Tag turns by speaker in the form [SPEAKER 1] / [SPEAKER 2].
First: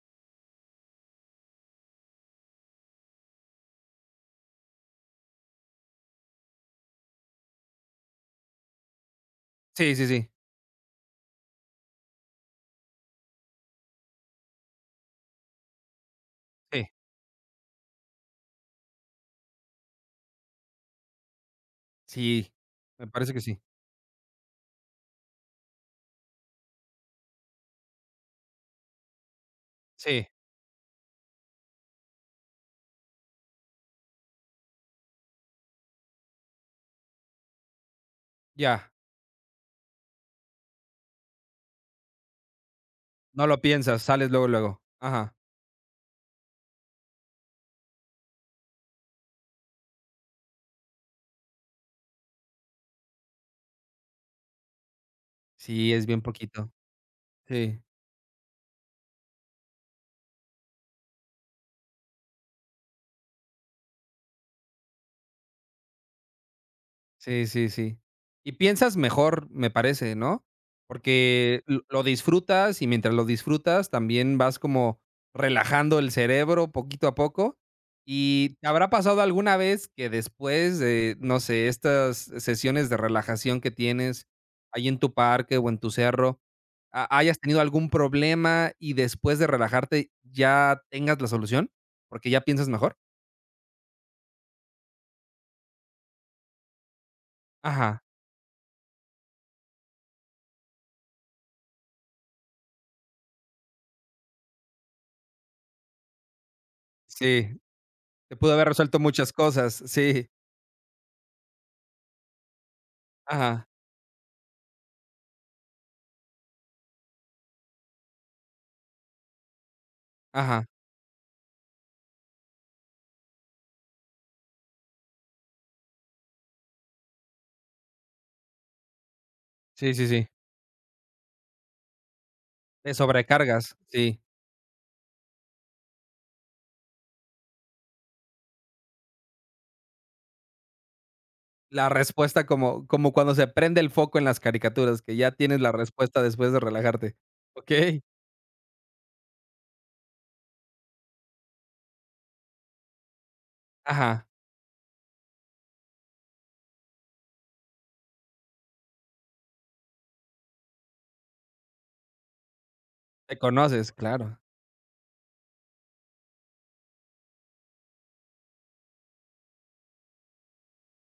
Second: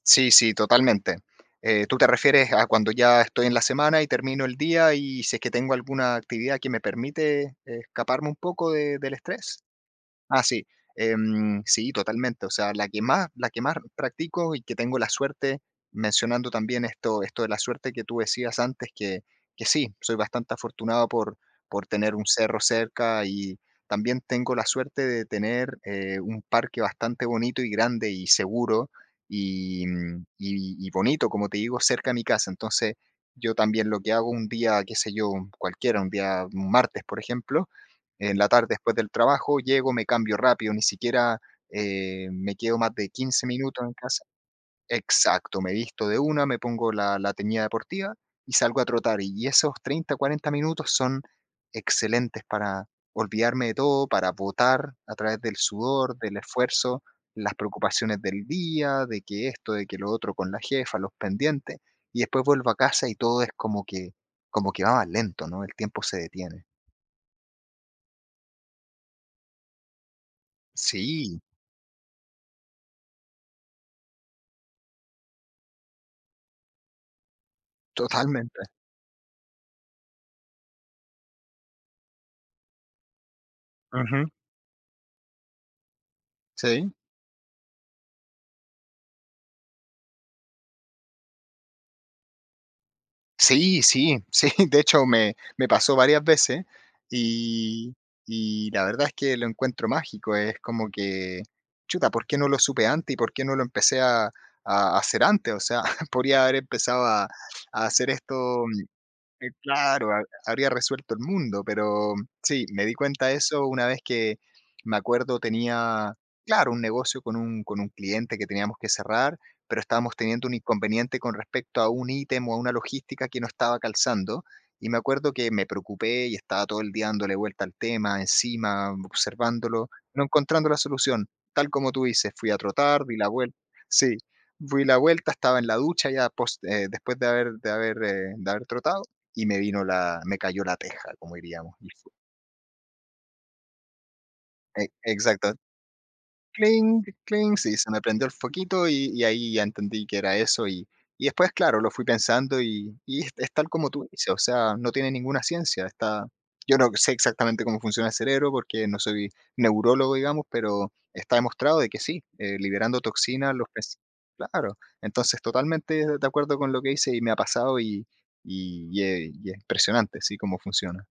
[SPEAKER 1] Sí, sí, totalmente. Eh, ¿tú te refieres a cuando ya estoy en la semana y termino el día, y si es que tengo alguna actividad que me permite escaparme un poco del estrés?
[SPEAKER 2] Sí, sí, sí.
[SPEAKER 1] Ah, sí. Em, sí, totalmente. O sea, la que más la que más practico y que tengo la suerte, mencionando también
[SPEAKER 2] Sí.
[SPEAKER 1] esto esto de la suerte que tú decías antes, que que sí, soy bastante afortunado por por tener un
[SPEAKER 2] Sí,
[SPEAKER 1] cerro
[SPEAKER 2] me
[SPEAKER 1] cerca,
[SPEAKER 2] parece que
[SPEAKER 1] y
[SPEAKER 2] sí.
[SPEAKER 1] también tengo la suerte de tener, eh, un parque bastante bonito, y grande, y seguro y
[SPEAKER 2] Sí.
[SPEAKER 1] y y bonito, como te digo, cerca a mi casa. Entonces, yo también lo que hago un día, qué sé yo, cualquiera, un día martes, por ejemplo, en la tarde,
[SPEAKER 2] Ya.
[SPEAKER 1] después del trabajo, llego, me cambio rápido, ni siquiera, eh, me quedo más de 15
[SPEAKER 2] No lo
[SPEAKER 1] minutos en
[SPEAKER 2] piensas,
[SPEAKER 1] casa.
[SPEAKER 2] sales luego, luego. Ajá.
[SPEAKER 1] Exacto. Me visto de una, me pongo la la teñida deportiva y salgo a trotar. Y esos 30, 40 minutos son excelentes para olvidarme de todo, para botar, a través del
[SPEAKER 2] Sí, es
[SPEAKER 1] sudor,
[SPEAKER 2] bien
[SPEAKER 1] del
[SPEAKER 2] poquito.
[SPEAKER 1] esfuerzo, las
[SPEAKER 2] Sí.
[SPEAKER 1] preocupaciones del día, de que esto, de que lo otro con la jefa, los pendientes. Y después vuelvo a casa y todo es como que como que va más lento, ¿no? El tiempo se detiene.
[SPEAKER 2] Sí, sí, sí. Y piensas mejor, me parece, ¿no?
[SPEAKER 1] Sí.
[SPEAKER 2] Porque lo lo disfrutas, y mientras lo disfrutas también vas como relajando el cerebro poquito a poco. ¿Y te
[SPEAKER 1] Totalmente.
[SPEAKER 2] habrá pasado alguna vez que después de, no sé, estas sesiones de relajación que tienes
[SPEAKER 1] Ujú.
[SPEAKER 2] ahí en tu parque o en tu cerro,
[SPEAKER 1] Sí.
[SPEAKER 2] ha hayas tenido algún problema y después de relajarte ya tengas la solución, porque ya piensas mejor?
[SPEAKER 1] Sí, sí, sí. De hecho, me me pasó varias veces, y
[SPEAKER 2] Ajá.
[SPEAKER 1] y la verdad es que lo encuentro mágico. Es como que: "Chuta, ¿por qué no lo supe antes y por qué no lo empecé a a a hacer antes? O sea, podría haber empezado a
[SPEAKER 2] Sí.
[SPEAKER 1] a hacer
[SPEAKER 2] Se pudo
[SPEAKER 1] esto
[SPEAKER 2] haber resuelto muchas
[SPEAKER 1] eh,
[SPEAKER 2] cosas,
[SPEAKER 1] claro, ha
[SPEAKER 2] sí.
[SPEAKER 1] habría resuelto el mundo". Pero sí, me di cuenta de
[SPEAKER 2] Ajá.
[SPEAKER 1] eso una vez que me acuerdo tenía claro, un negocio con un con un cliente que teníamos que cerrar, pero estábamos teniendo un
[SPEAKER 2] Ajá.
[SPEAKER 1] inconveniente con respecto a un ítem, o a una logística que no estaba calzando. Y me acuerdo que me preocupé y estaba todo el día dándole vuelta al tema, encima observándolo,
[SPEAKER 2] Sí, sí,
[SPEAKER 1] no
[SPEAKER 2] sí.
[SPEAKER 1] encontrando la solución. Tal como tú dices, fui a
[SPEAKER 2] Te
[SPEAKER 1] trotar, di la vuel
[SPEAKER 2] sobrecargas,
[SPEAKER 1] sí,
[SPEAKER 2] sí.
[SPEAKER 1] di la vuelta, estaba en la ducha ya pos eh, después de haber de haber, eh, de haber trotado, y me vino la me cayó la teja, como diríamos.
[SPEAKER 2] La
[SPEAKER 1] Ujú.
[SPEAKER 2] respuesta como como cuando se prende el foco en las
[SPEAKER 1] E
[SPEAKER 2] caricaturas, que ya
[SPEAKER 1] exacto.
[SPEAKER 2] tienes la respuesta después de
[SPEAKER 1] Cling,
[SPEAKER 2] relajarte.
[SPEAKER 1] cling, sí, se me
[SPEAKER 2] Okey.
[SPEAKER 1] prendió el foquito, y y ahí ya entendí que era eso. Y y después, claro, lo fui pensando y y es tal como tú
[SPEAKER 2] Ajá.
[SPEAKER 1] dices. O sea, no tiene ninguna ciencia. Está yo no sé exactamente cómo funciona el cerebro, porque no soy neurólogo, digamos, pero está demostrado que sí, eh, liberando
[SPEAKER 2] Te
[SPEAKER 1] toxinas, los
[SPEAKER 2] conoces,
[SPEAKER 1] ves.
[SPEAKER 2] claro.
[SPEAKER 1] Claro. Entonces, totalmente de acuerdo con lo que dices y me ha pasado, y y es y es impresionante, sí, cómo funciona.